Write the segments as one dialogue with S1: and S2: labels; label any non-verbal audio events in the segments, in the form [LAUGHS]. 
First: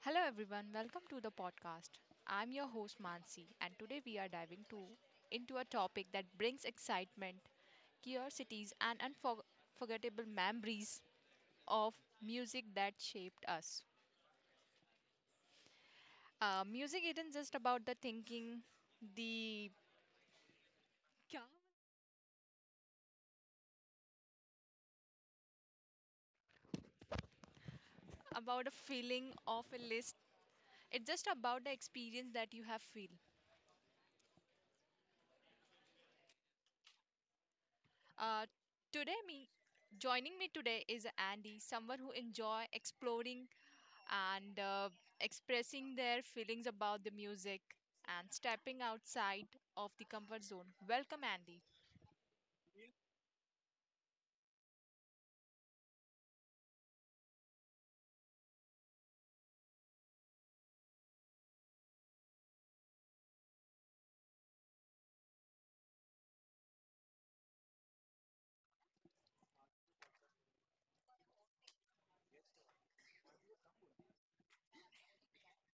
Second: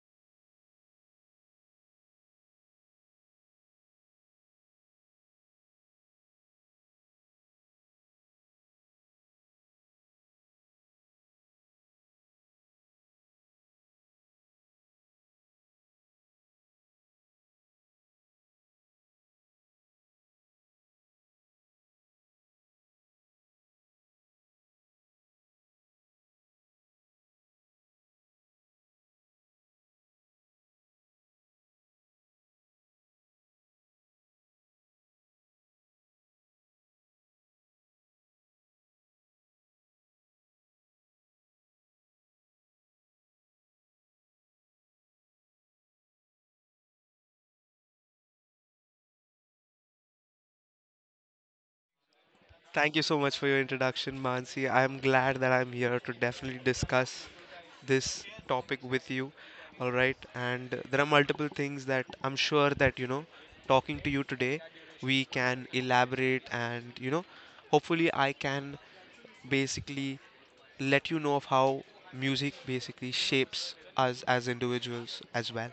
S1: Hello everyone, welcome to the podcast. I'm your host Mansi and today we are diving to into a topic that brings excitement, curiosities and unforgettable memories of music that shaped us. Music isn't just about the thinking, the क्या? About a feeling of a list. It's just about the experience that you have feel. Uh, today me Joining me today is Andy, someone who enjoy exploring and expressing their feelings about the music and stepping outside of the comfort zone. Welcome, Andy.
S2: Thank you so much for your introduction, Mansi. I'm glad that I'm here to definitely discuss this topic with you. All right, and there are multiple things that I'm sure that talking to you today, we can elaborate and hopefully, I can basically let you know of how music basically shapes us as individuals as well.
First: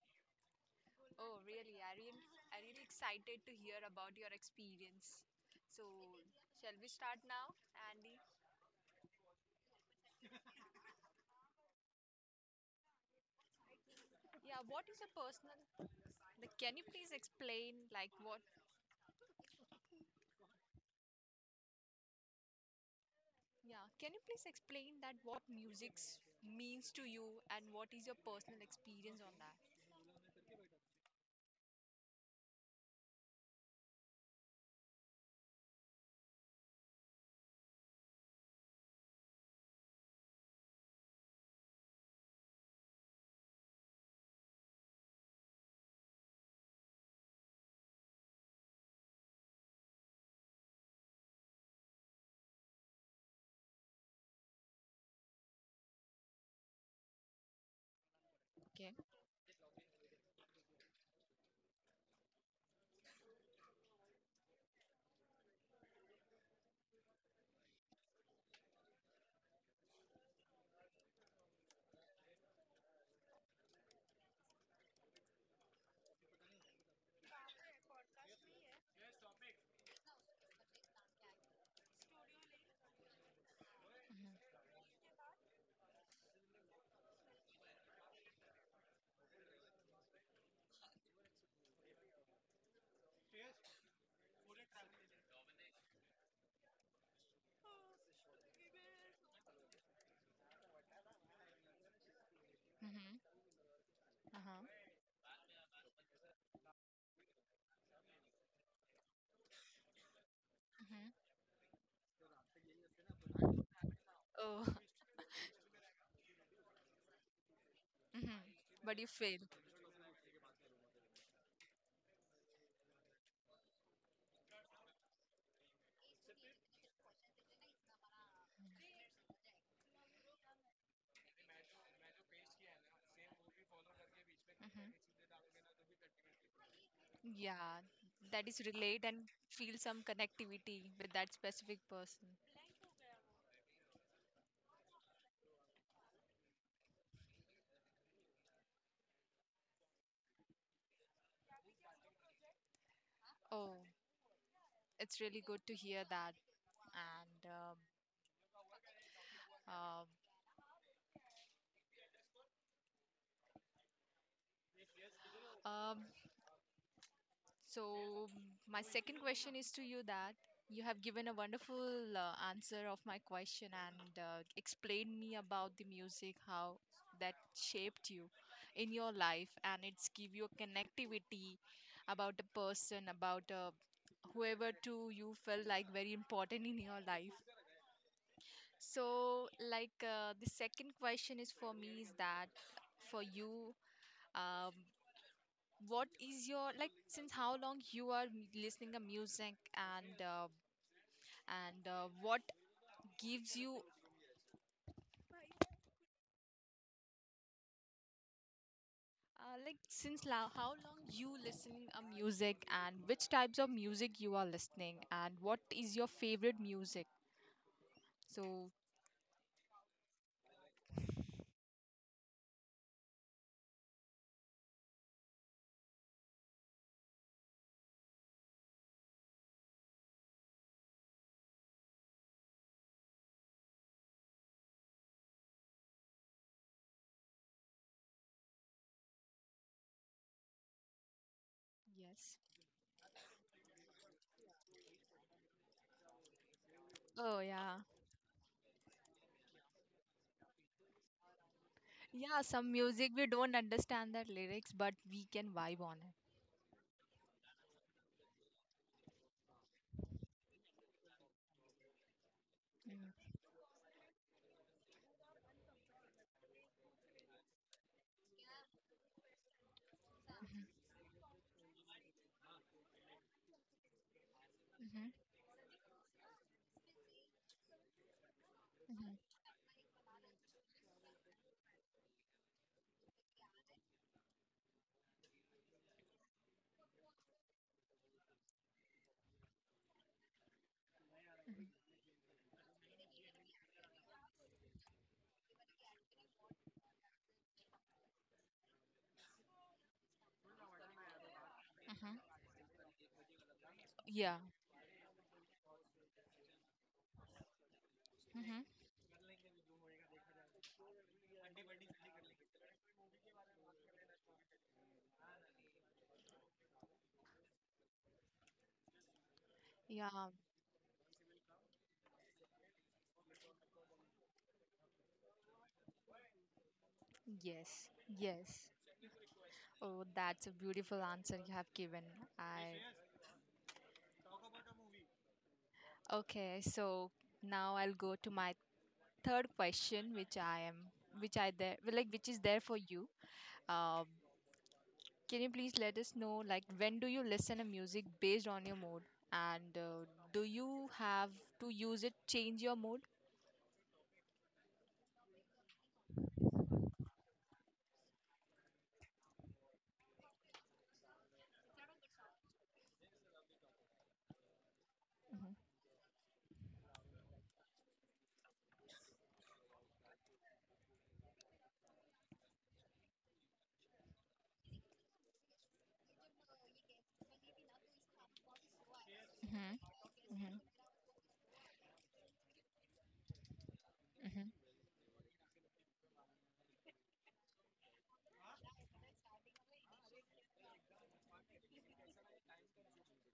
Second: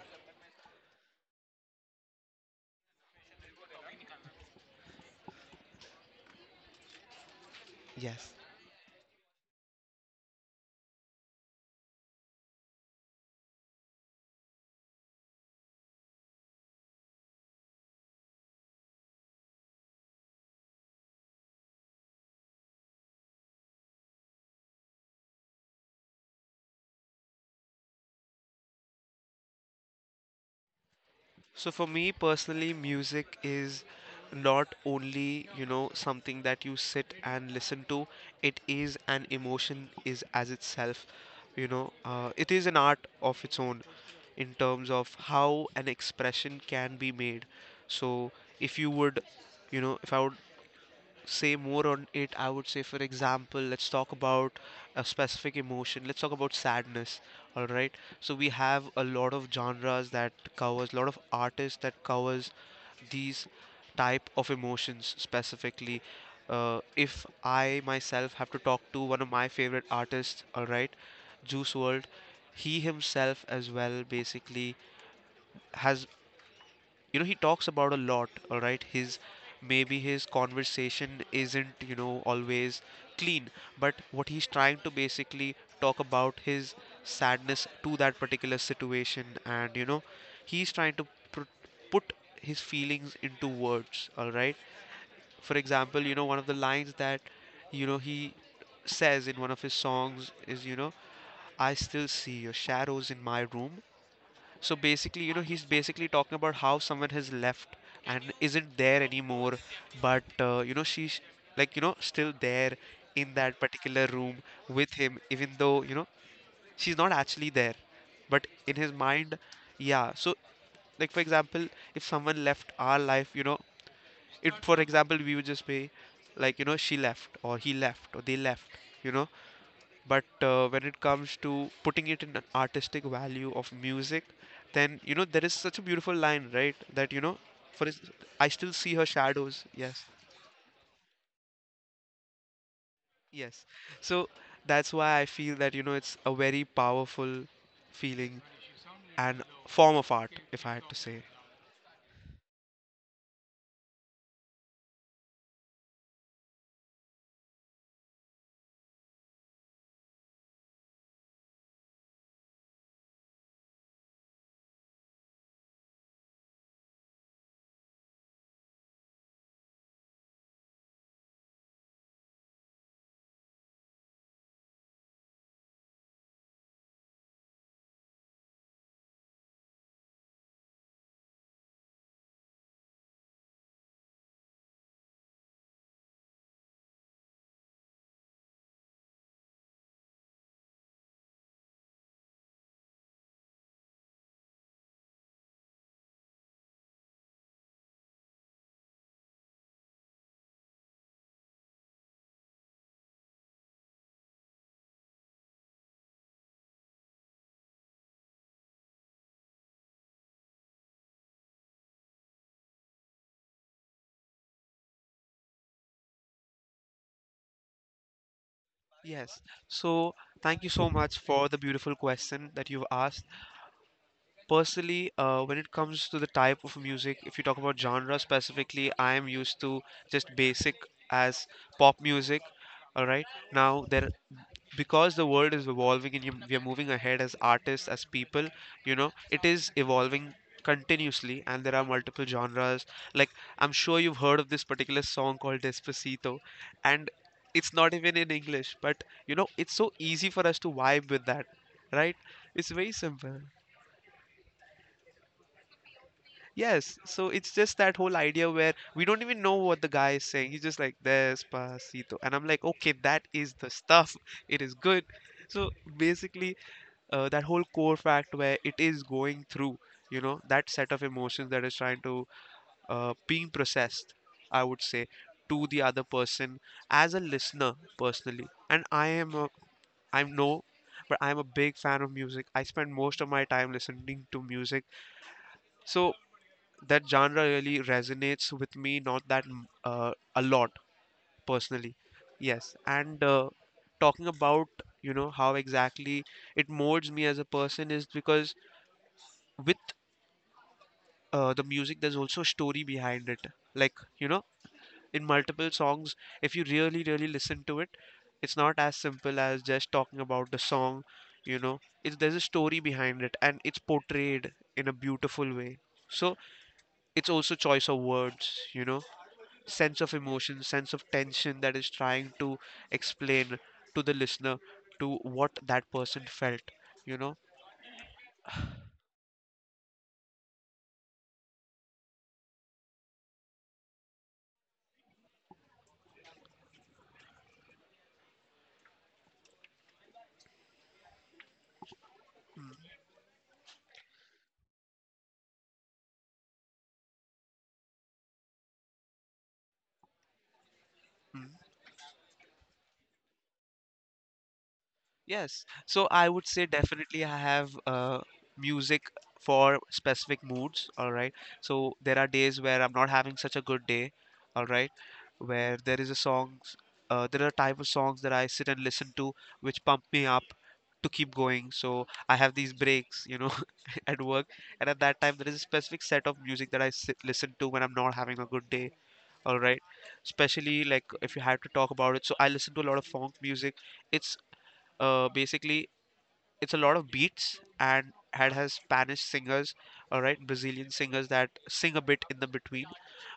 S1: Oh, really? I really excited to hear about your experience. So, shall we start now, Andy?
S2: Yes.
S1: Yeah, what is a personal? Like, can you please explain, like, what? Yeah, can you please explain that what music means to you and what is your personal experience on that?
S2: So for me personally, music is not only, something that you sit and listen to. It is an emotion is as itself, it is an art of its own in terms of how an expression can be made. So if you would, you know, if I would say more on it, I would say, for example, let's talk about a specific emotion. Let's talk about sadness. All right. So we have
S1: Okay.
S2: a lot of genres that covers, a lot of artists that covers these type of emotions specifically. If I myself have to talk to one of my favorite artists, all right, Juice World. He himself as well basically has you know he talks about a lot. All right, his maybe his conversation isn't always clean, but what he's
S1: Mm-hmm.
S2: trying to basically talk about his sadness to that particular situation. And he's trying to pr- put his feelings into words. All right, for example, one of the lines that he says in one of his songs is, "I still see your shadows in
S1: Mm-hmm.
S2: my room." So
S1: Uh-huh.
S2: basically, he's basically talking about how someone has left and isn't there anymore, but
S1: Mm-hmm.
S2: she's like, still there in that particular room
S1: Oh,
S2: with him, even though, she's not actually there.
S1: hmm.
S2: But in his
S1: But you
S2: mind,
S1: fail.
S2: yeah. So, like, for example, if someone left our life, it, for example, we would just say, like, she left or he left or they left. you know but when it comes to putting it in an artistic value of music, then
S1: Hmm.
S2: there is such a beautiful line, right, that
S1: Yeah,
S2: for ins-
S1: that
S2: "I
S1: is
S2: still see
S1: relate
S2: her
S1: and
S2: shadows."
S1: feel some
S2: Yes.
S1: connectivity with that specific person.
S2: Yes. So that's why I feel that it's a very powerful feeling and form of art, if I had to say.
S1: Oh, it's really good to hear that. And um, um, so, my second question is to you that you have given a wonderful answer of my question and explained me about the music, how that shaped you in your life, and it's give you a connectivity about a person, about a whoever to you felt like very important in your life. So, like, the second question is for me is that for you, um, what is your like since how long you are listening to music and what gives you like how long you listening a music and which types of music you are listening and what is your favorite music? So,
S2: Yes. So thank you so much for the beautiful question that you've asked. Personally, when it comes to the type of music, if you talk about genre specifically, I am used to just basic as pop music. All right. Now there because the world is evolving and we are moving ahead as artists, as people, it is evolving continuously, and there are multiple
S1: yes.
S2: genres. Like, I'm sure you've heard of this particular song called Despacito. And
S1: Oh
S2: it's
S1: yeah.
S2: not even in English, but it's so easy for us to vibe with that, right?
S1: Yeah,
S2: It's
S1: some
S2: very
S1: music we
S2: simple.
S1: don't understand the lyrics, but we can vibe on it.
S2: Yes, so it's just that whole idea where we don't even know what the guy is saying. He's just like, "Despacito," and I'm like, okay,
S1: Mm.
S2: that is the stuff. It is good. So basically, that whole core fact where it is going through,
S1: Mhm,
S2: that set of emotions that is trying to being processed, I would say,
S1: mhm,
S2: to the other person as a listener personally. And I
S1: mhm,
S2: am, a, I'm no, but I'm a big fan of music. I spend most of my time listening to music. So that genre really resonates with me not that a lot
S1: mhm,
S2: personally. Yes. And talking about how exactly it molds me as a person is because with the music, there's
S1: mhm.
S2: also a story behind it. Like, you
S1: Yeah.
S2: know in multiple songs, if you really really listen to it, it's
S1: Mhm.
S2: not as simple as just talking about the song. you know it's there's a story behind it, and it's portrayed in a beautiful way. So it's also choice of words, sense
S1: Yeah.
S2: of emotion, sense of tension, that is trying to explain to the listener to what that person felt, you know.
S1: Yes. Yes. Oh, that's a beautiful answer you have given. I Okay. So now I'll go to my third question, which I am, which I there, well, like, which is there for you. Uh, Can you please let us know, like, when do you listen to music based on your mood, and do you have
S2: Mm.
S1: to use it change your mood?
S2: Yes, so I would say definitely I have music for specific moods. All right, so there are days where I'm not having such a good day. All right,
S1: Mm-hmm.
S2: where there is a songs, there are type of songs that I sit and listen to which pump me up to keep going. So I have these breaks, [LAUGHS] at work, and at that time there is a specific set of music that I sit, listen to when I'm not having a good day. All right,
S1: Mm-hmm.
S2: especially like if you had to talk about it. So I listen to a lot of funk music. It's
S1: Mm-hmm.
S2: Basically, it's a lot of beats and had has Spanish singers, all right, Brazilian singers that sing a bit in the between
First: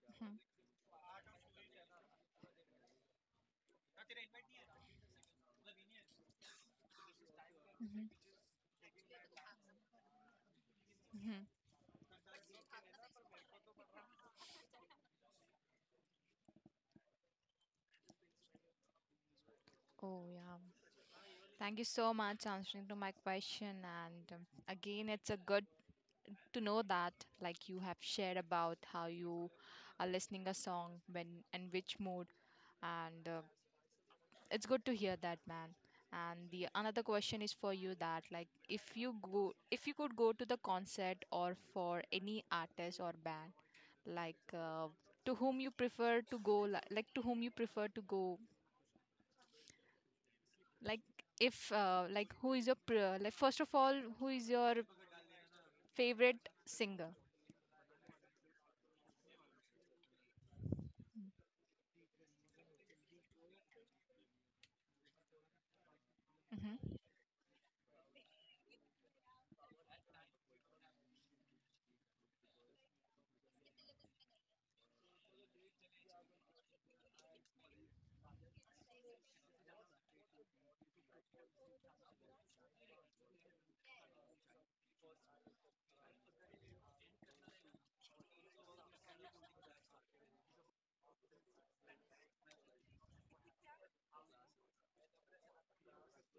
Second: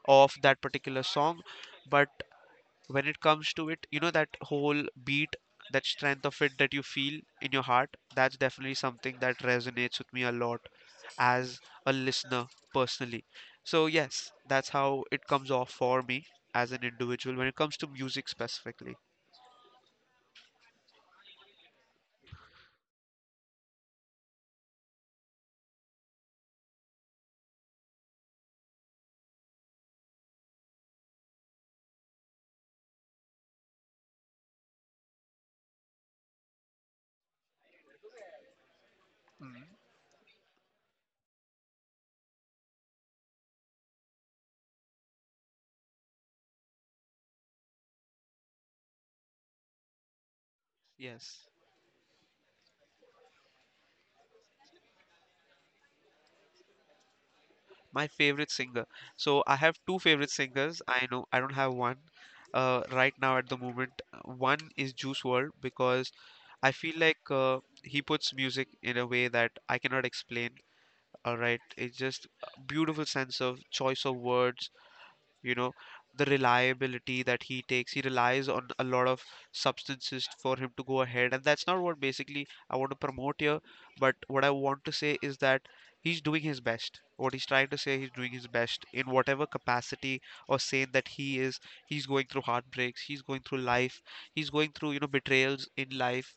S2: of that particular song. But when it comes to it, that whole beat, that strength of it that you feel in your heart,
S1: Mm-hmm.
S2: that's definitely something that resonates with me a lot
S1: Mm-hmm.
S2: as a listener personally. So yes, that's how it comes off for me as an individual when it comes to music specifically.
S1: Oh yeah. Thank you so much answering to my question. And again, it's a good to know that, like, you have shared about how you are listening a song when and which mood, and it's good to hear that man and the another question is for you that like if you could go to the concert or for any artist or band like to whom you prefer to go li- like to whom you prefer to go like
S2: Yes.
S1: if like who is your pre- like first of all who is your favorite singer.
S2: My favorite singer. So I have two favorite singers. I know I don't have one right now at the moment. One is Juice World because I
S1: Hmm,
S2: feel like he puts music in a way that I cannot explain. All right, it's just a beautiful sense of choice of words, you know the reliability that he relies on a lot of substances for him to go ahead. And that's not what basically I want to promote here, but what I want to say is that he's doing his best. What he's trying to say, he's doing his best in whatever capacity, or saying that he's going through heartbreaks, he's going through life, he's going through betrayals in life.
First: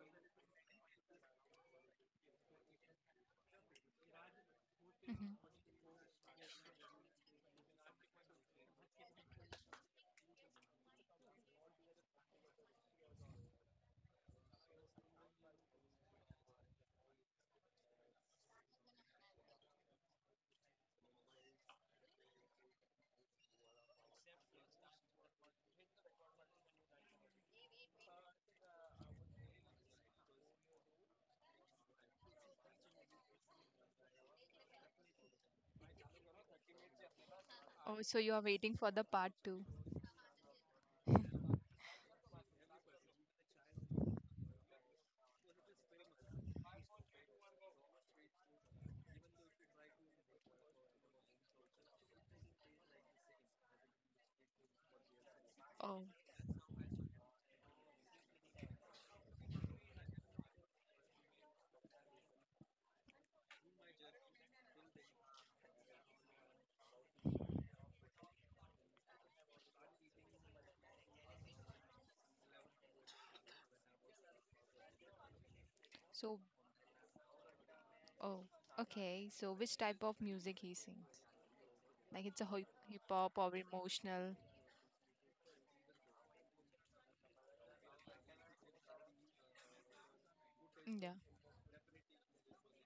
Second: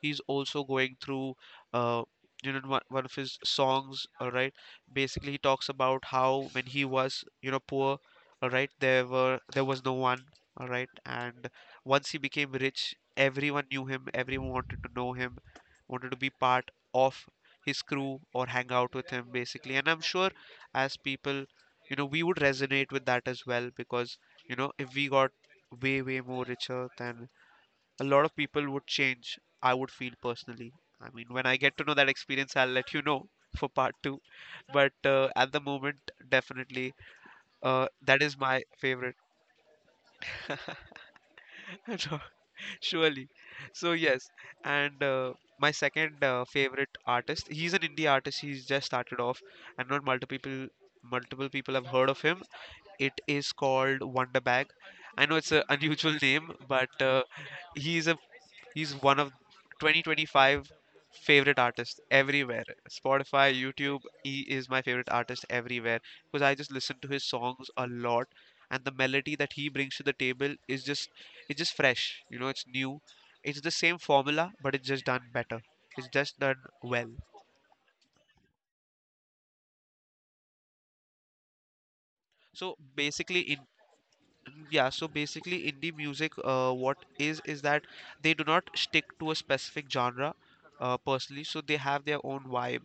S2: He's also going through uh, one of his songs. All right, basically he
S1: hmm.
S2: talks about how when he was poor. All right, there was no one. All right, and once he became rich, everyone knew him, everyone wanted to know him, wanted to be part of his crew or hang out with him basically. And I'm sure, as people, we would resonate with that as well because if we got way way more richer, then a lot of people would change, I would feel personally. I mean, when I get to know that experience, I'll let you know [LAUGHS] for part two. But at the moment, definitely,
S1: Oh so
S2: that
S1: you
S2: is
S1: are
S2: my
S1: waiting for the
S2: favorite.
S1: part 2?
S2: [LAUGHS] Surely. So, yes. And my second favorite artist, he's an indie artist. He's just started off, and not multiple people. Multiple people have heard of him. It is called Wonderbag. I know it's an [LAUGHS]
S1: Oh,
S2: unusual name, but he's a he's one of 2025 favorite artists everywhere. Spotify, YouTube, he is my favorite artist everywhere because I just listen to his songs a lot, and the melody that he brings to the table is just it's just fresh. It's new. It's the same formula, but it's just done better. It's just
S1: so
S2: done well.
S1: oh, okay, so which type of music he sings? Like it's a
S2: So
S1: hip hop
S2: basically
S1: or
S2: in
S1: emotional.
S2: Yeah, so basically indie music, what is that they do not stick to a specific genre
S1: Mm, yeah.
S2: personally, so they have their own vibe.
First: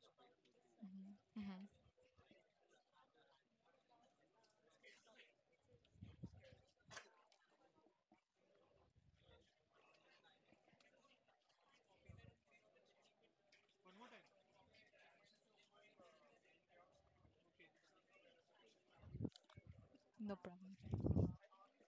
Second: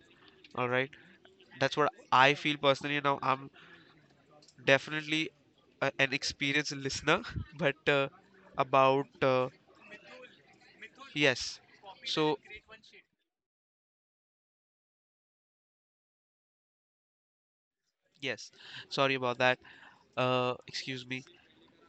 S2: All right.
S1: Hmm, hmm.
S2: That's what I feel personally. Now, I'm definitely an experienced listener, [LAUGHS] but about yes. So, yes. Sorry about that.
S1: No problem.
S2: Excuse me.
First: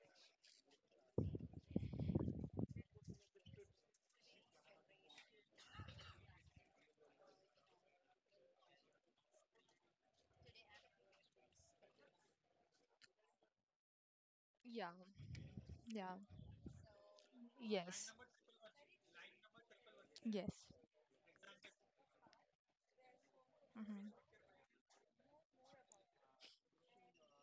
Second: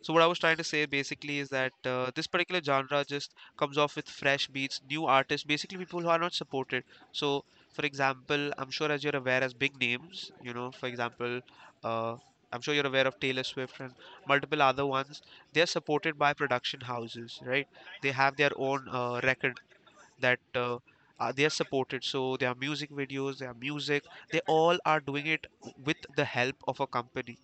S2: So what I was trying to say basically is that this particular genre just comes off with fresh beats, new artists, basically people who are not supported. So for example, I'm sure as you're aware, as big names, for example, uh, I'm sure you're aware of Taylor Swift and multiple other
S1: Yeah.
S2: ones. They're
S1: Yeah.
S2: supported by production houses, right? They
S1: Yes.
S2: have their own record that
S1: Yes.
S2: they are supported. So their music videos, their music,
S1: Hmm,
S2: they all are doing it with the help of a company.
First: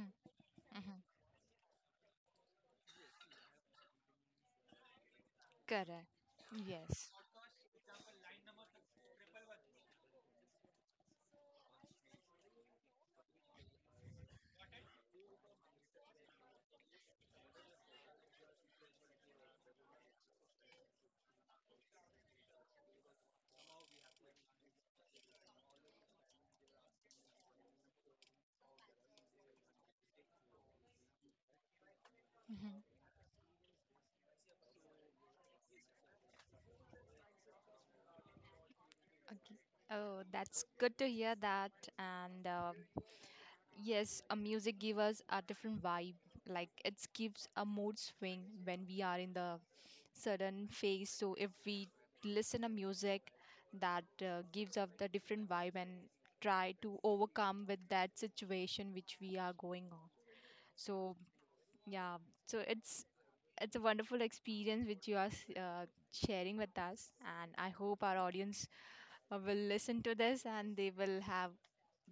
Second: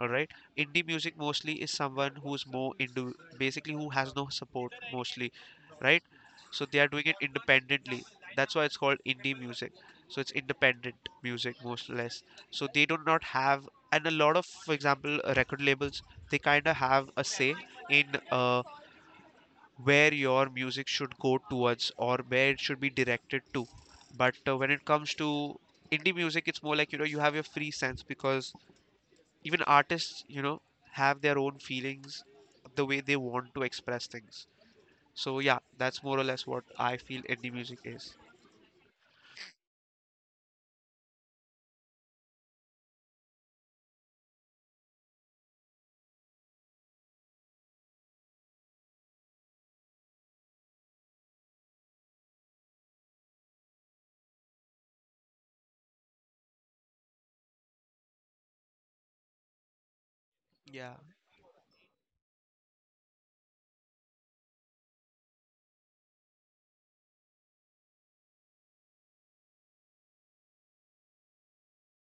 S2: All right, indie
S1: hmm.
S2: music mostly is someone who's more into, basically, who has no support mostly, right?
S1: Correct.
S2: So they are doing
S1: Yes.
S2: it independently. That's why it's called indie music. So it's independent music, most or less. So they do not have, and a lot of, for example, record labels, they kind of have a say in, uh, where your music should go towards or where it should be directed to. But when it comes to indie music, it's more like, you have your free sense because even artists, have their own feelings,
S1: Hmm.
S2: the way they want to express things. So yeah, that's more or less what I feel indie music is.
S1: Okay. Oh, that's good to hear that. And yes, a music give us a different vibe. Like it gives a mood swing when we are in the certain phase. So if we listen a music that gives us the different vibe and try to overcome with that situation which we are going on.
S2: Yeah,
S1: So yeah, so it's a wonderful experience which you are sharing with us, and I hope our audience will listen to this and they will have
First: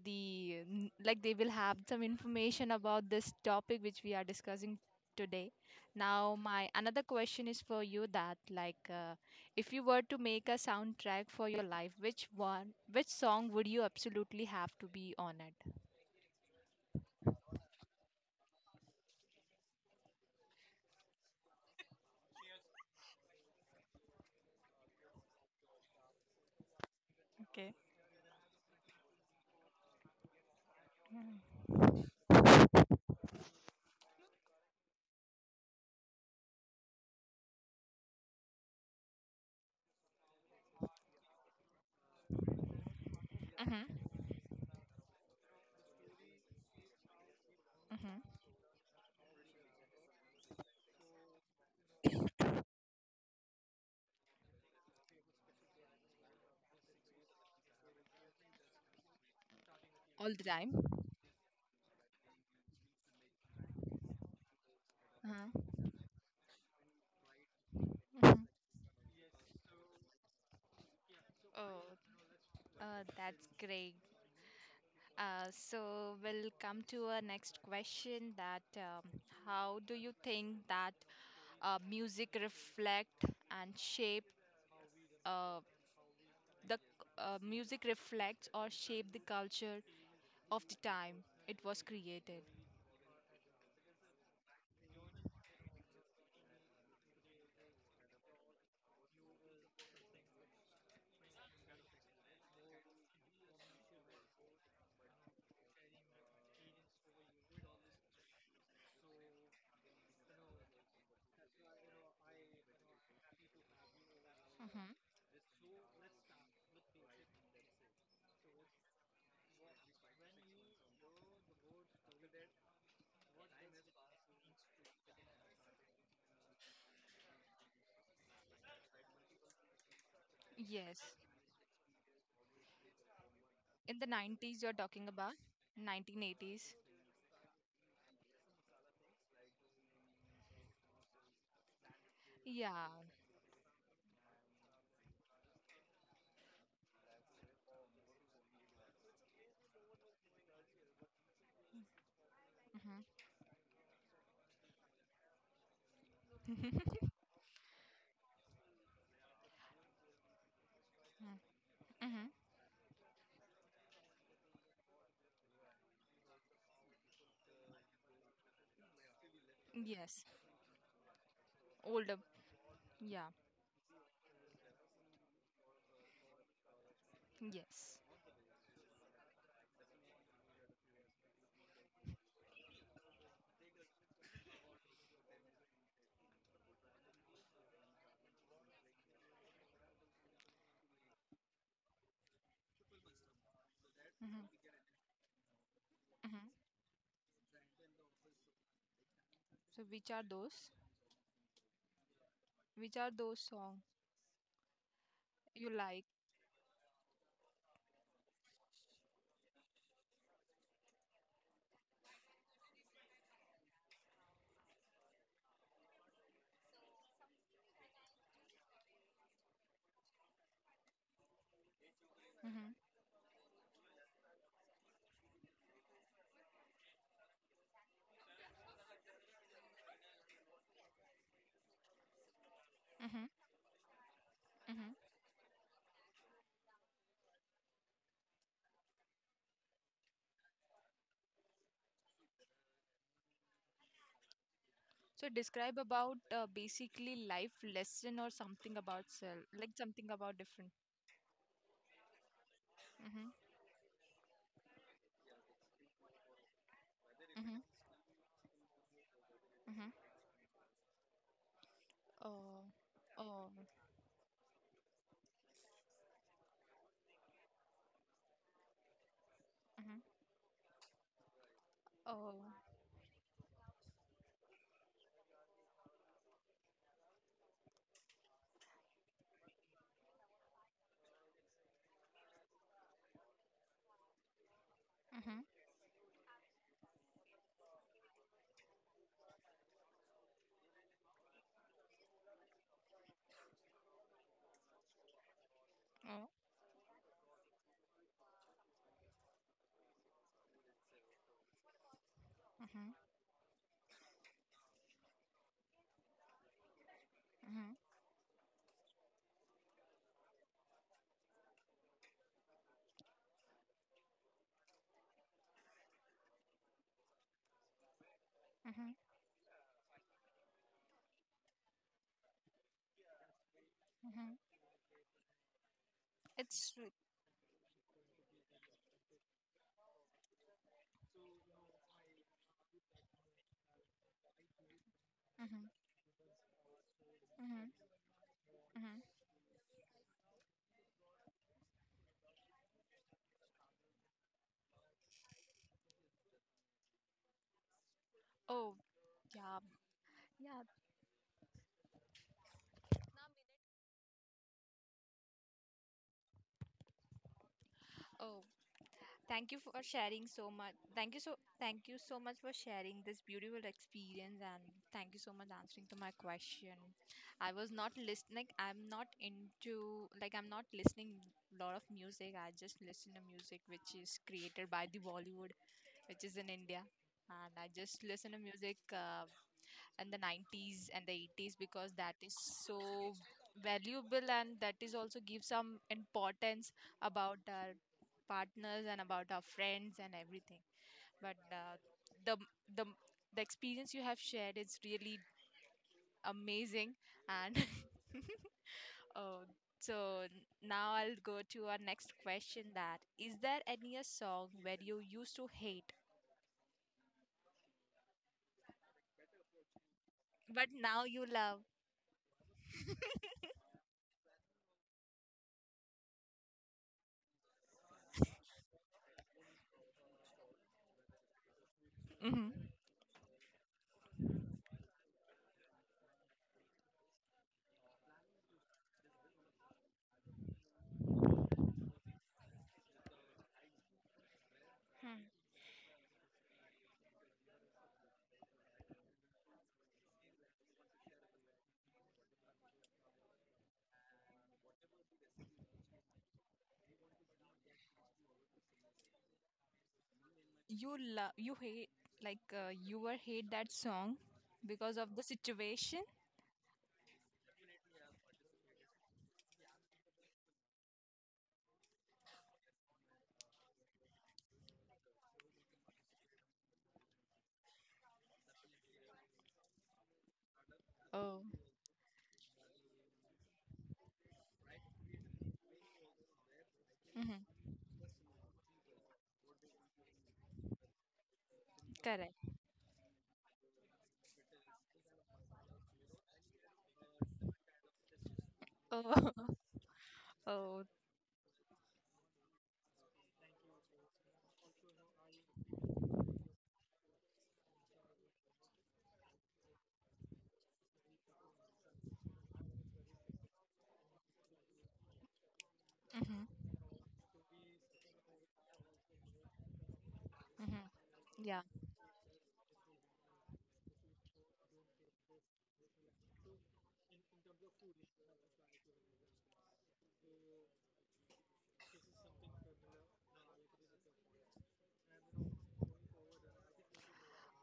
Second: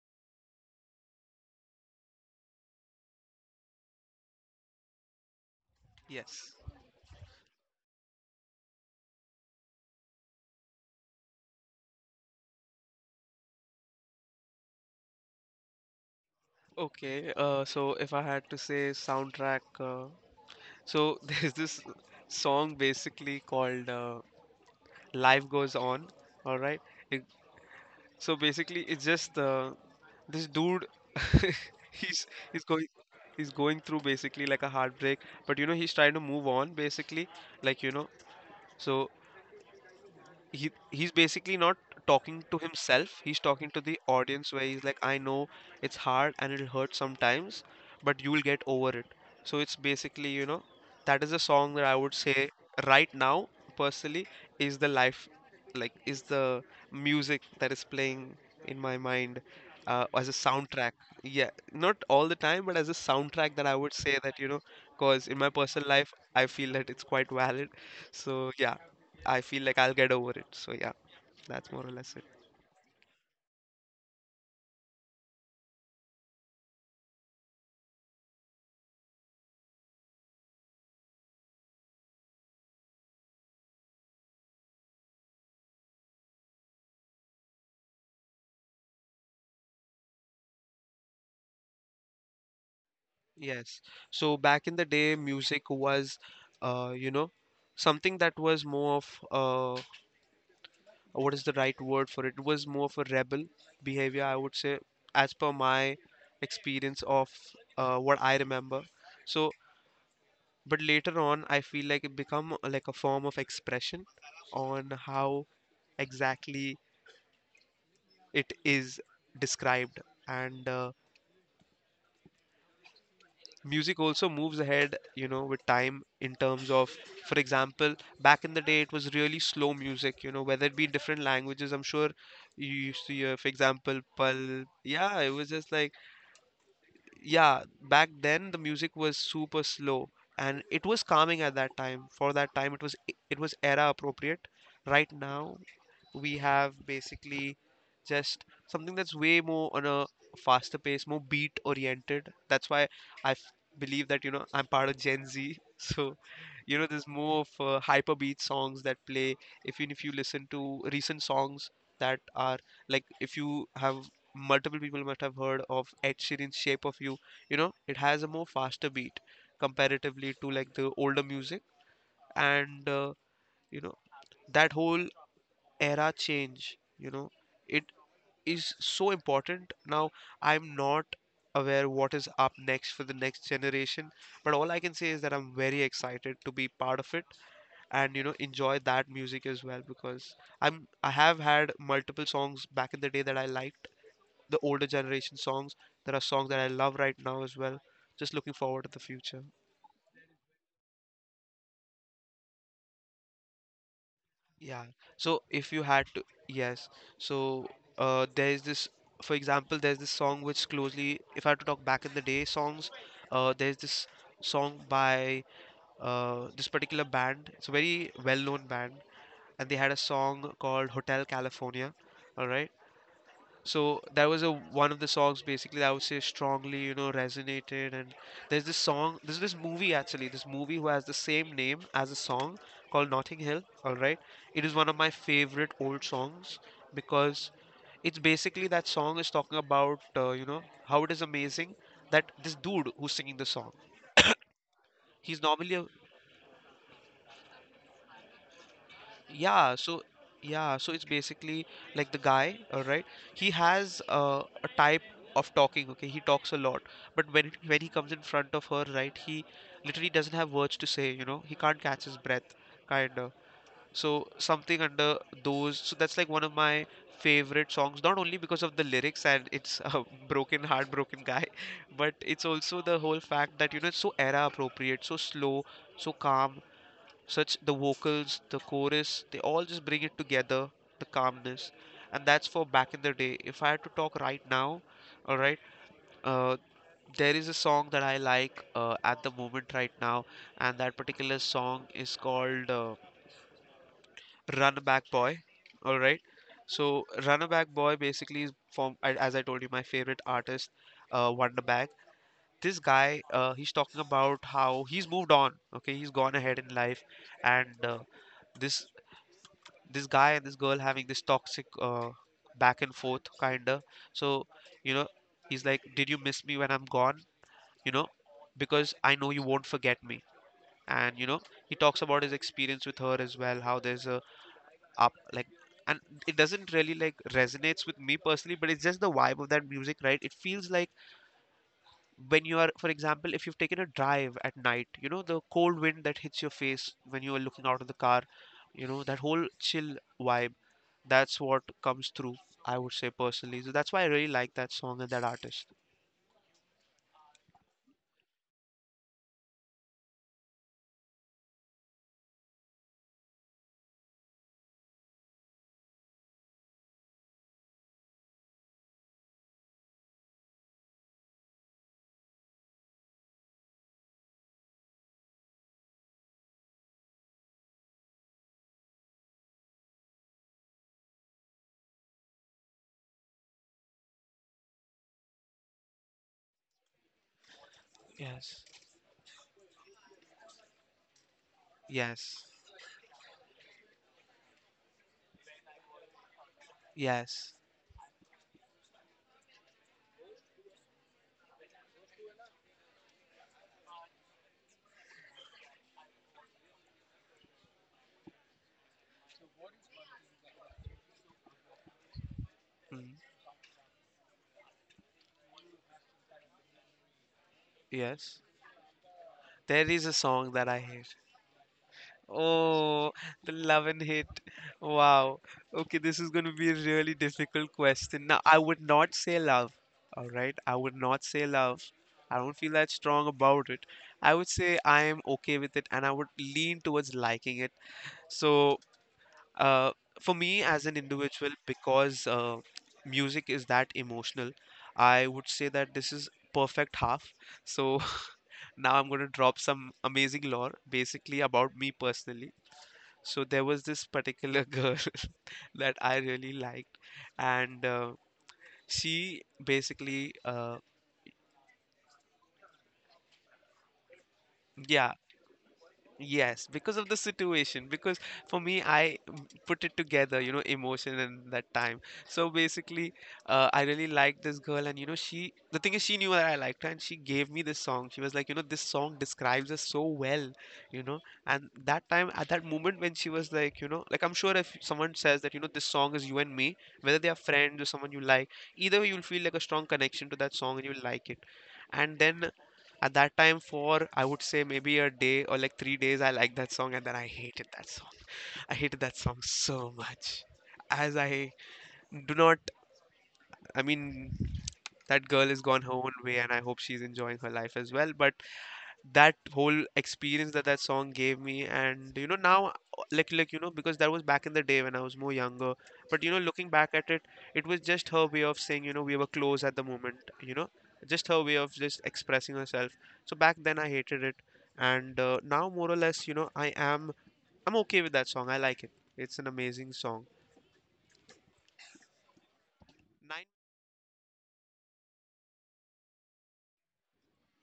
S1: like they will have some information about this topic which we are discussing today. Now,
S2: yes.
S1: my another question is for you that like if you were to make a soundtrack for your life, which song would you absolutely have to be on it?
S2: Okay, so if I had to say soundtrack, so [LAUGHS] there's this song basically called Life Goes On, all right? It,
S1: Okay.
S2: so basically, it's just this dude, [LAUGHS] he's he's going he's going through basically like a heartbreak, but you know he's trying to move on basically, like you know. So he's basically not talking to himself. He's talking to
S1: Mm-hmm.
S2: the audience where he's like, I know it's hard and it'll hurt sometimes,
S1: Mm-hmm.
S2: but you'll get over it. So it's basically, you know, that is a song that I would say right now, personally, is the life, like is the music that is playing in my mind as a
S1: All the
S2: soundtrack.
S1: time.
S2: Yeah, not all the time, but as a soundtrack that I would say that, you know, because in my
S1: Uh-huh.
S2: personal life, I feel that it's quite valid.
S1: Mhm.
S2: So yeah. I feel like I'll get over it. So yeah, that's more or
S1: Oh,
S2: less it.
S1: That's great. So we'll come to our next question that how do you think that music reflect and shape uh, the music reflects or shape the culture of the time it was created?
S2: Yes. So back in the day, music was, you know, something that was more of uh, what is the right word for it? It was more of a rebel behavior, I would say, as per my experience of what I remember. So, but later on, I feel like it become like a form of expression on
S1: Hmm.
S2: how exactly it is described and. Music also moves ahead, you know, with time in terms of, for example, back in the day it was really slow music, you know, whether it be
S1: Yes.
S2: different languages, I'm sure you used to hear, for
S1: In
S2: example,
S1: the
S2: pal,
S1: 90s, you're talking
S2: yeah, it
S1: about
S2: was just like,
S1: 1980s.
S2: yeah, back then the music was super slow and it was calming at that time. For that time it
S1: Yeah.
S2: was, it was era appropriate. Right now we have basically just something that's way more on a faster pace, more beat oriented. That's why
S1: Hmm,
S2: I f- believe that you know I'm part of Gen Z, [LAUGHS] so you know there's more of hyper beat songs that play. Even if you listen to recent songs that
S1: hmm.
S2: are like, if you have multiple, people must have heard of Ed Sheeran's Shape of You, you know it has a more faster beat
S1: Yes.
S2: comparatively to like the older music,
S1: Older.
S2: and
S1: Yeah.
S2: you know that whole era change, you know it
S1: Yes.
S2: is so important. Now I'm not aware what is up next for the next generation, but all I can say is that I'm very excited to be part of it and you know enjoy that music as well, because I have had multiple songs back in the day that I liked, the
S1: Hmm,
S2: older generation songs. There are
S1: hmm.
S2: songs that I love right now as well, just looking forward to the future.
S1: So which are those? Which are those songs
S2: Yeah. So
S1: you
S2: if you
S1: like?
S2: had to, yes. So there's this, for example, there's this song which closely, if I had to talk back in the day songs, there's this song by this particular band. It's a very well-known band, and they had a song called Hotel California. All
S1: Mm-hmm.
S2: right, so that was a one of the songs basically that I would say strongly you know resonated. And there's this song, there's this movie, actually this movie who has the same name as a song, called
S1: Mm-hmm.
S2: Notting Hill, all right. It is one of my
S1: Mm-hmm.
S2: favorite old songs because it's basically, that song is talking about, you know, how it is amazing that this dude who's singing the song,
S1: So
S2: he's normally
S1: describe
S2: a,
S1: about basically life lesson or something about self, like
S2: yeah, so
S1: something about different.
S2: yeah, so it's basically like the guy, all right.
S1: Mm-hmm.
S2: He has a type of talking. Okay, he talks a lot, but when
S1: Mm-hmm.
S2: when he comes in front of her, right, he literally
S1: Mm-hmm.
S2: doesn't have words to say. You know, he can't catch his breath,
S1: Oh,
S2: kind of.
S1: oh.
S2: So something under those. So that's like one of my favorite songs, not only because of the lyrics and it's
S1: Mm-hmm.
S2: a [LAUGHS] broken, heartbroken guy, [LAUGHS] but
S1: Oh.
S2: it's also the whole fact that you know it's so era appropriate, so slow, so calm. Such the vocals, the chorus, they all just bring it together, the calmness. And that's for back in the day. If I had to talk right now, all
S1: Mm-hmm.
S2: right, uh, there is a song that I like at the moment right now, and that particular song is called Run Back Boy, all right.
S1: Oh.
S2: So Run Back Boy basically is from as I told you, my favorite artist, Wonder Bag. This
S1: Mm-hmm.
S2: guy, he's talking about how he's moved on. Okay, he's gone ahead in life, and
S1: Mm-hmm.
S2: this, this guy and this girl having this toxic back and forth kinda. So, you know, he's like, "Did you miss me when I'm gone?" You know, because
S1: Mm-hmm.
S2: I know you won't forget me. And you know, he talks about his experience with her as well, how there's a
S1: Mm-hmm.
S2: up, like, and it doesn't
S1: It's
S2: really
S1: true.
S2: like resonates with me personally, but it's just the vibe of that music, right? It feels like when you are, for example, if you've taken a drive at night, you know, the cold
S1: Mm-hmm.
S2: wind that hits your face when you are looking
S1: Mm-hmm.
S2: out of the car, you know, that
S1: Mm-hmm.
S2: whole chill vibe, that's what comes through, I would say personally. So that's why I really like that song and that artist.
S1: Oh yeah, yeah. Oh, thank you for sharing so much. Thank you so much for sharing this beautiful experience and thank you so much answering to my question. I was not listening. I'm not into like I'm not listening lot of music. I just listen to music which is created by the Bollywood, which is in India, and I just listen to
S2: Yes.
S1: music. And the 90s and the 80s because that is
S2: Yes.
S1: so valuable and that is also give some importance about
S2: Yes.
S1: our partners and about our friends and everything but the the the experience you have shared is really amazing and [LAUGHS] uh, so now I'll go to our next question that
S2: Mm,
S1: is there any a song where you used to hate
S2: yes, there is a song that
S1: but
S2: I
S1: now
S2: hate.
S1: you love?
S2: Oh, the love and hate, wow. Okay, this is going to be a really difficult question. Now I would not say love, all right, I would not say love. I
S1: Hmm.
S2: don't feel that strong about it. I would say I am okay with it and I would lean towards liking it. So uh, for me as an individual, because music is that emotional, I would say that this is Perfect Half. So [LAUGHS] now I'm going to drop some amazing lore basically about me personally. So there was this particular girl [LAUGHS] that I really liked, and she basically
S1: You love you hate, like, you were hate that song because
S2: yeah.
S1: of the situation?
S2: Yes, because of the situation. Because for me, put it together, you know, emotion and that time. So basically, I really liked this girl, and you know, she, the thing is, she knew that I liked her, and she gave me this song. She was like, you know, this song describes us so well, you know.
S1: Oh.
S2: And that time, at that moment, when she was like, you know, like I'm sure if someone says that, you know, this song is you and me, whether they are
S1: Mm-hmm.
S2: friends or someone you like, either way, you'll feel like a strong connection to that song and you'll like it. And
S1: Correct.
S2: then at that time, for I would say maybe a day or like three days, I liked that song and then I hated that song. I hated that
S1: Oh.
S2: song
S1: [LAUGHS]
S2: so much.
S1: Oh.
S2: As I do not, I mean, that girl has gone her own way and I hope she's enjoying her life as well. But that whole experience that that song gave me, and you know now, like you know, because that was back in the day when I was more younger, but you know
S1: Mm-hmm.
S2: looking back at it, it was just her way of saying, you know, we were close at the moment, you know,
S1: Mm-hmm.
S2: just her way
S1: Yeah.
S2: of just expressing herself. So back then I hated it, and now more or less you know I am, I'm okay with that song, I like it, it's an amazing song. Nine,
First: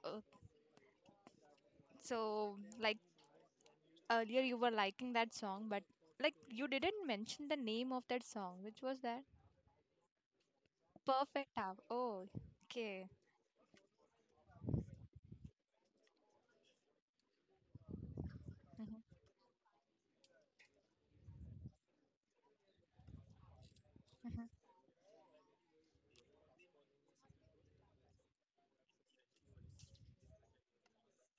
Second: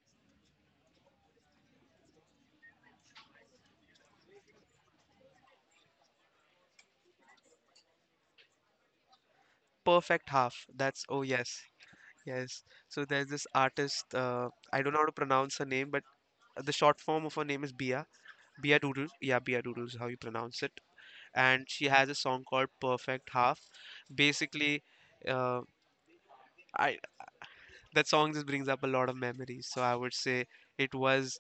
S1: Uh, so, like, earlier you were liking that song but like you didn't mention the name of that song. Which was that?
S2: Perfect Half, that's, oh
S1: Perfect
S2: yes,
S1: hour? Oh,
S2: yes. So
S1: okay.
S2: there's this artist, I don't know how to pronounce her name, but the short form of her name is Bia, Bia
S1: Hmm,
S2: Doodles, yeah, Bia Doodles, is how you pronounce it. And she has a song called Perfect Half.
S1: hmm.
S2: Basically, uh, I that song just brings up a lot of memories. So I would say it was,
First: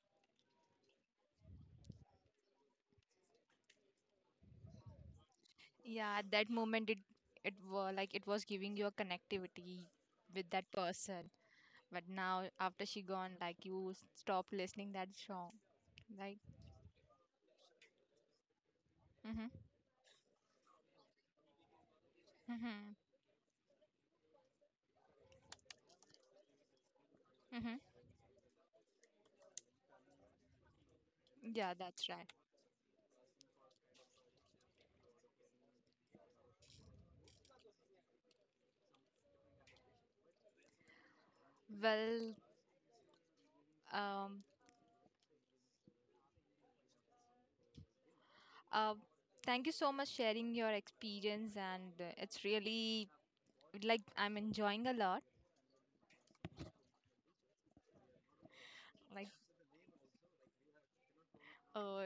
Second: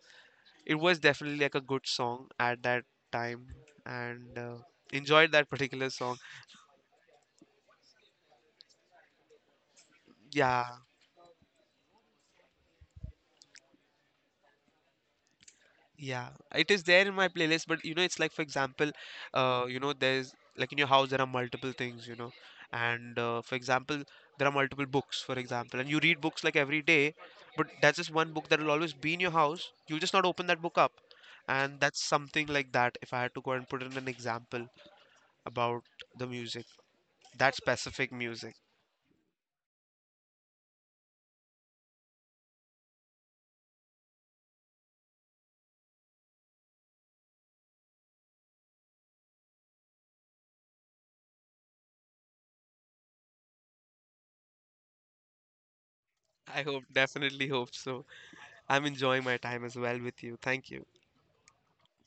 S2: it was definitely like a good song at that time, and enjoyed that particular
S1: Yeah,
S2: song.
S1: at that moment it it were like it was giving you a connectivity with
S2: Yeah,
S1: that person. But now after she gone, like you stop listening that song,
S2: yeah,
S1: like.
S2: it is there in my playlist, but you know, it's like, for example,
S1: Mm-hmm.
S2: you know, there's like in your house there are multiple things, you know,
S1: Mm-hmm.
S2: and for example, there are multiple books, for example, and you read books like every day, but
S1: Mm-hmm.
S2: that's just one book that will always be in your house. You'll just not open that book up,
S1: Yeah,
S2: and that's
S1: that's right.
S2: something like that. If I had to go and put in an example about the music, that specific music.
S1: Well, um, uh, thank you so much sharing your experience, and it's really like I'm enjoying a lot.
S2: I hope, definitely hope so. I'm enjoying
S1: Like,
S2: my time as well with you. Thank you.
S1: uh,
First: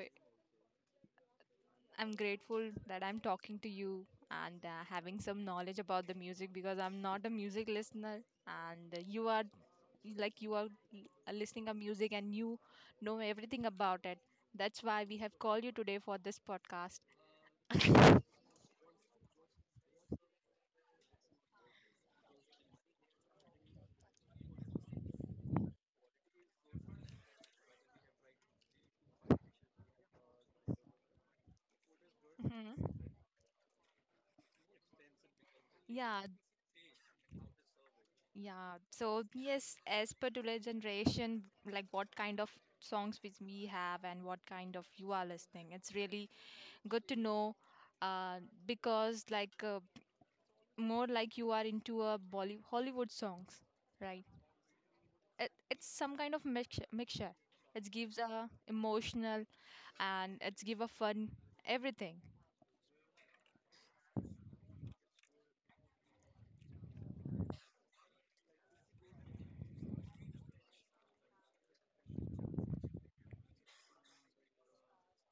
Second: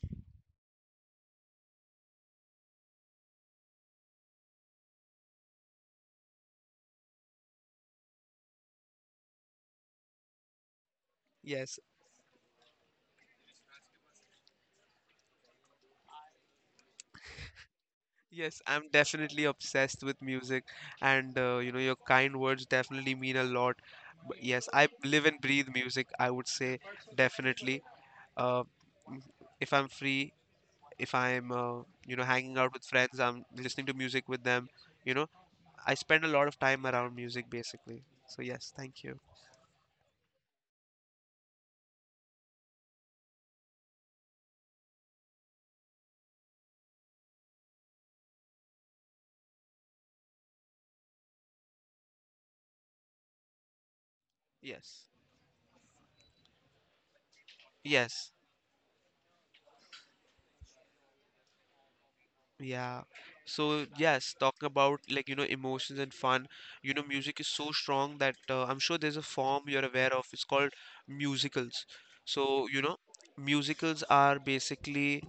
S1: I'm grateful that I'm talking to you and having some knowledge about the music because I'm not a music listener and you are like you are l- listening a
S2: Yes.
S1: music and you know everything about it. That's why we have called you today for this podcast.
S2: Yes, I'm definitely obsessed with music, and you know, your kind words definitely mean a lot. But yes, I live and breathe music, I would say, definitely. Uh, m- if I'm free, if I'm, you know, hanging out with
S1: Hmm.
S2: friends, I'm listening to music with them. You know, I
S1: Yeah,
S2: spend a lot of time around music, basically. So, yes,
S1: yeah.
S2: thank you.
S1: So yes, as per today's generation, like what kind of songs which we have and what kind of you are listening. It's really good to know, uh, because like more like you are into a Hollywood songs, right?
S2: Yes,
S1: It's some kind of mixture. It gives
S2: yes.
S1: a emotional and it's give a fun everything.
S2: Yeah. So yes, talking about like you know emotions and fun. You know, music is so strong that I'm sure there's a form you're aware of. It's called musicals. So you know, musicals are basically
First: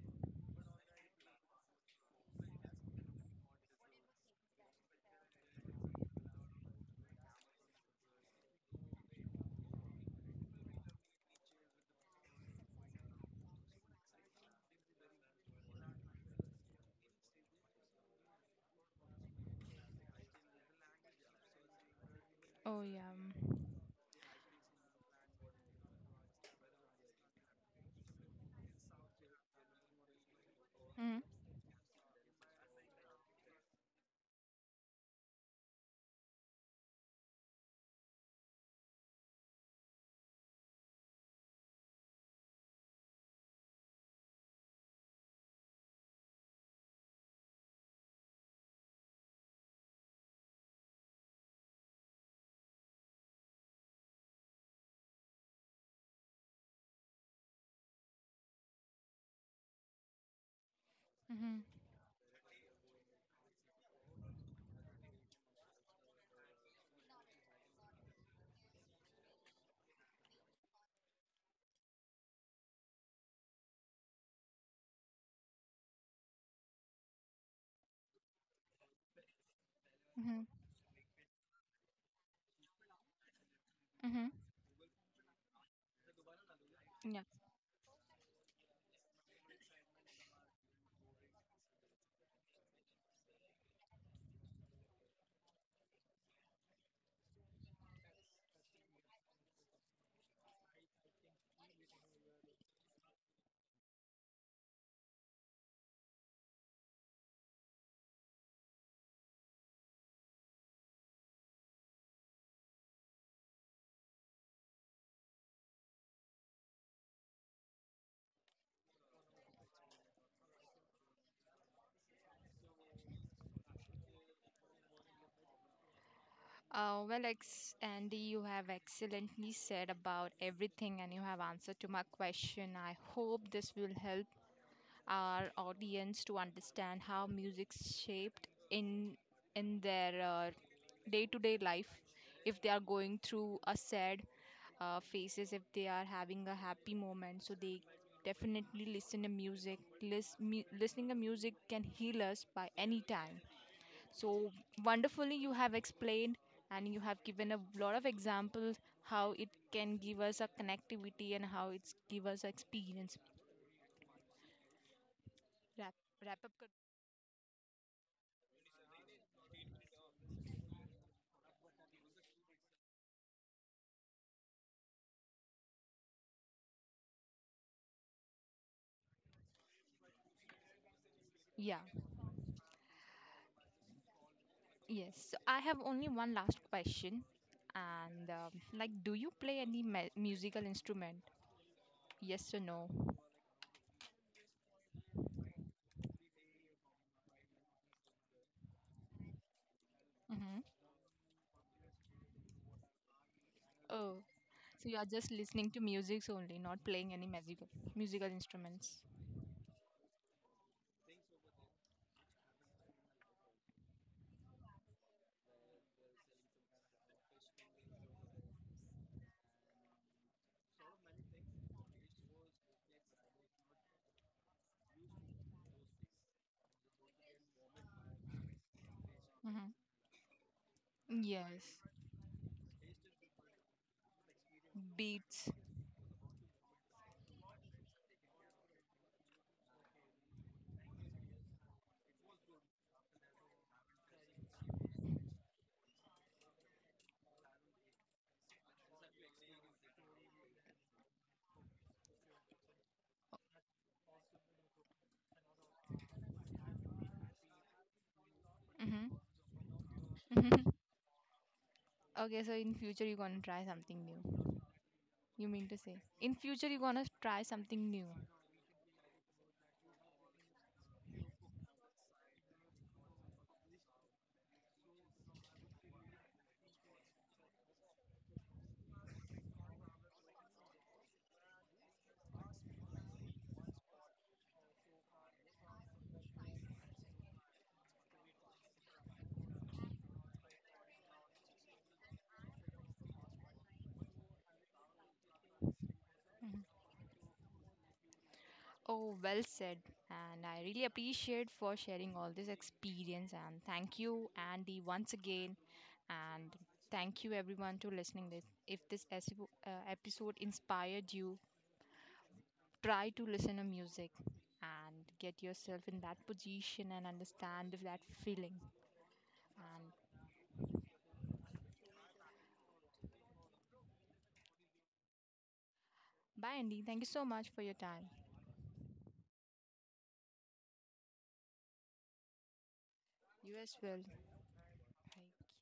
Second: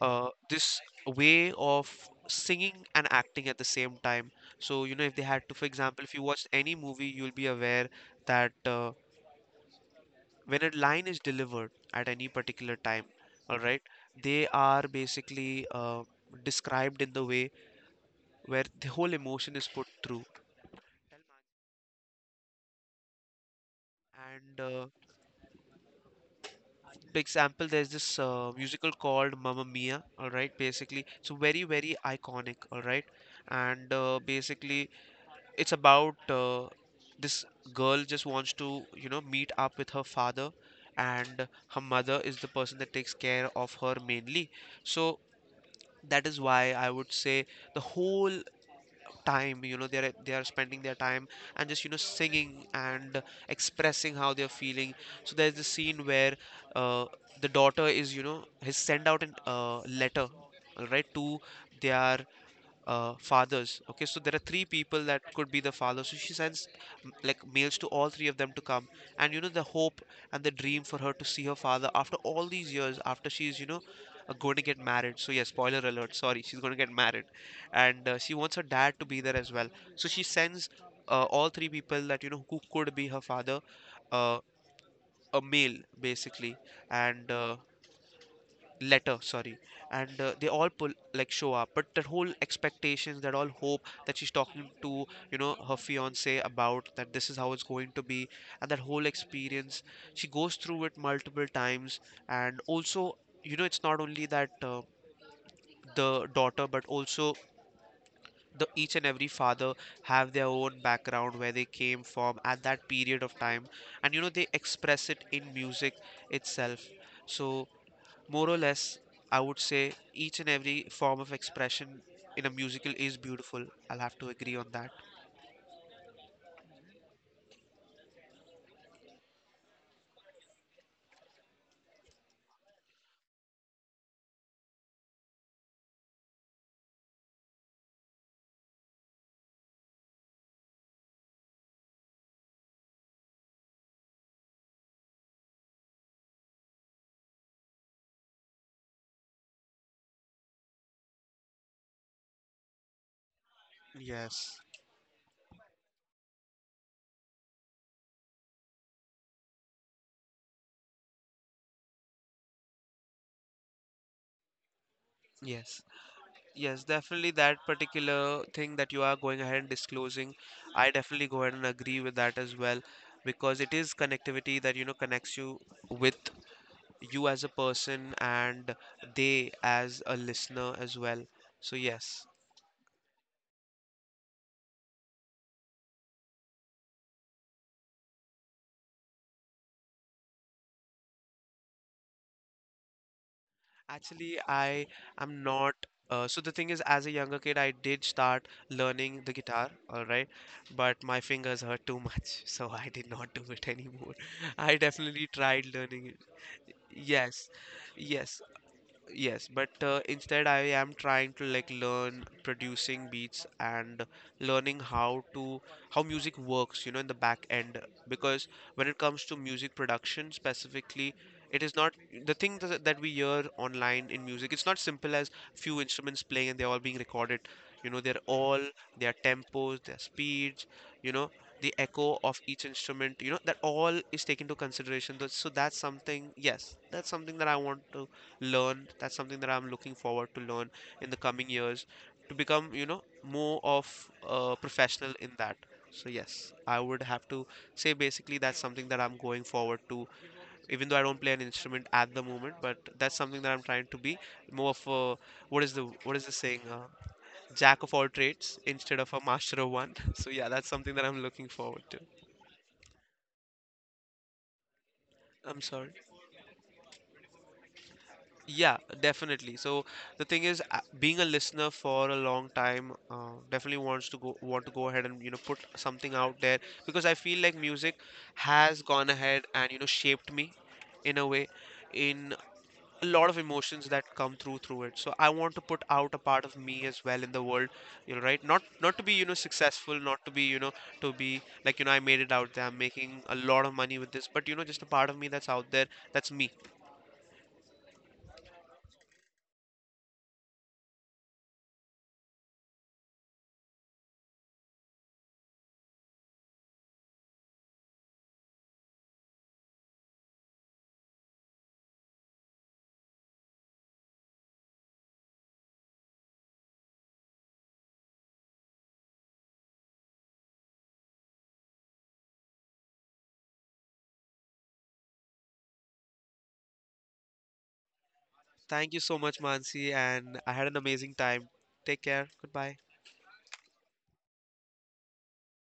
S2: this way of singing and acting at the same time. So you know, if they had to, for example, if you watch any movie, you'll be aware that when a line is delivered at any particular time, all right, they are basically described in the way where the whole emotion is put through.
S1: Oh yeah.
S2: And For example, there's this musical called Mamma Mia, all right, basically.
S1: Mm-hmm.
S2: So very, very iconic, all right. And Basically, it's about this girl just wants to, you know, meet up with her father, and her mother is the person that takes care of her mainly. So that is why I would say the whole time you know they are spending their time and just you know singing and expressing how they're feeling. So there's this scene where uh, the daughter is you know has sent out a letter all right to
S1: Mm-hmm.
S2: their fathers. Okay, so there are three people that could be the father. So she sends like mails to all three of them to come, and you know the hope and the dream for her to see her father after all these years, after she's you know going to get married. So yeah, spoiler alert. Sorry, she's going to get married, and she wants her dad to be there as well. So she
S1: Mm-hmm.
S2: sends all three people that you know who could be her father,
S1: Mm-hmm.
S2: uh, a mail basically,
S1: Yeah.
S2: and letter sorry, and they all pull like show up, but that whole expectations that all hope that she's talking to you know her fiance about that this is how it's going to be, and that whole experience she goes through it multiple times. And also you know it's not only that the daughter but also the each and every father have their own background where they came from at that period of time, and you know they express it in music itself. So more or less, I would say each and every form of expression in a musical is beautiful. I'll have to agree on that.
S1: Andy, you have excellently said about everything and you have answered to my question. I hope this will help our audience to understand how music's shaped in their day-to-day life if they are going through a sad phases if they are having a happy moment so they definitely listen to music. Listening to music can heal us by any time so
S2: Yes.
S1: wonderfully you have explained and you have given a lot of examples how it can give us a connectivity and how it's give us experience.
S2: Yes.
S1: Wrap, wrap up. कर-
S2: Yes, definitely that particular thing that you are going ahead and disclosing, I definitely go ahead and agree with that as well because it is connectivity that you know connects you with you as a person and they as a listener as well. So
S1: yeah.
S2: yes.
S1: Yes, so I have only one last question. And like, do you play any musical instrument? Yes or no?
S2: Actually, I am not. So the thing is, as a younger kid, I did start learning the guitar, all right,
S1: Mm-hmm.
S2: but my fingers hurt too much, [LAUGHS] so I did not do it anymore.
S1: Oh,
S2: [LAUGHS] I
S1: so you are
S2: definitely
S1: just listening
S2: tried
S1: to
S2: learning it.
S1: musics only, not playing any
S2: Yes,
S1: musical
S2: yes.
S1: instruments.
S2: Yes, but instead I am trying to like learn producing beats and learning how to how music works, you know, in the back end. Because when it comes to music production specifically, it is not the thing that we hear online in music. It's not simple as few instruments playing and they're all being recorded. You know, they're all their
S1: Mm-hmm.
S2: tempos, their speeds, you know, the
S1: Yes,
S2: echo of each instrument. You know, that all is taken into consideration. So
S1: beats.
S2: that's something. Yes, that's something that I want to learn. That's something that I'm looking forward to learn in the coming years to become, you know, more of a professional in that. So yes, I would have to say basically that's something that I'm going forward to, even though I don't play an instrument at the moment, but that's something that I'm trying to be more of a what is the saying? Jack of all trades instead of
S1: Mm-hmm.
S2: a
S1: [LAUGHS]
S2: master of one. [LAUGHS] So yeah, that's
S1: Mm-hmm.
S2: something that I'm looking forward to.
S1: Okay, so in future you're gonna try something new. You
S2: I'm
S1: mean to
S2: sorry.
S1: say in future you're gonna try something new?
S2: Yeah, definitely. So the thing is, being a listener for a long time, definitely want to go ahead and you know put something out there because I feel like music has gone ahead and you know shaped me in a way in a lot of emotions that come through it. So I want to put out a part of me as well in the world, you know, right? Not to be you know successful, not to be you know to be like you know I made it out there. I'm making a lot of money with this, but you know just a part of me that's out there. That's me.
S1: Oh, well said. And I really appreciate for sharing all this experience and thank you Andy once again and thank you everyone to listening this. If this episode inspired you, try to listen to music and get yourself in that position and understand that feeling. And bye Andy, thank you so much for your time.
S2: Thank you so much, Mansi, and I had an amazing time. Take care. Goodbye.
S1: You as well. Bye.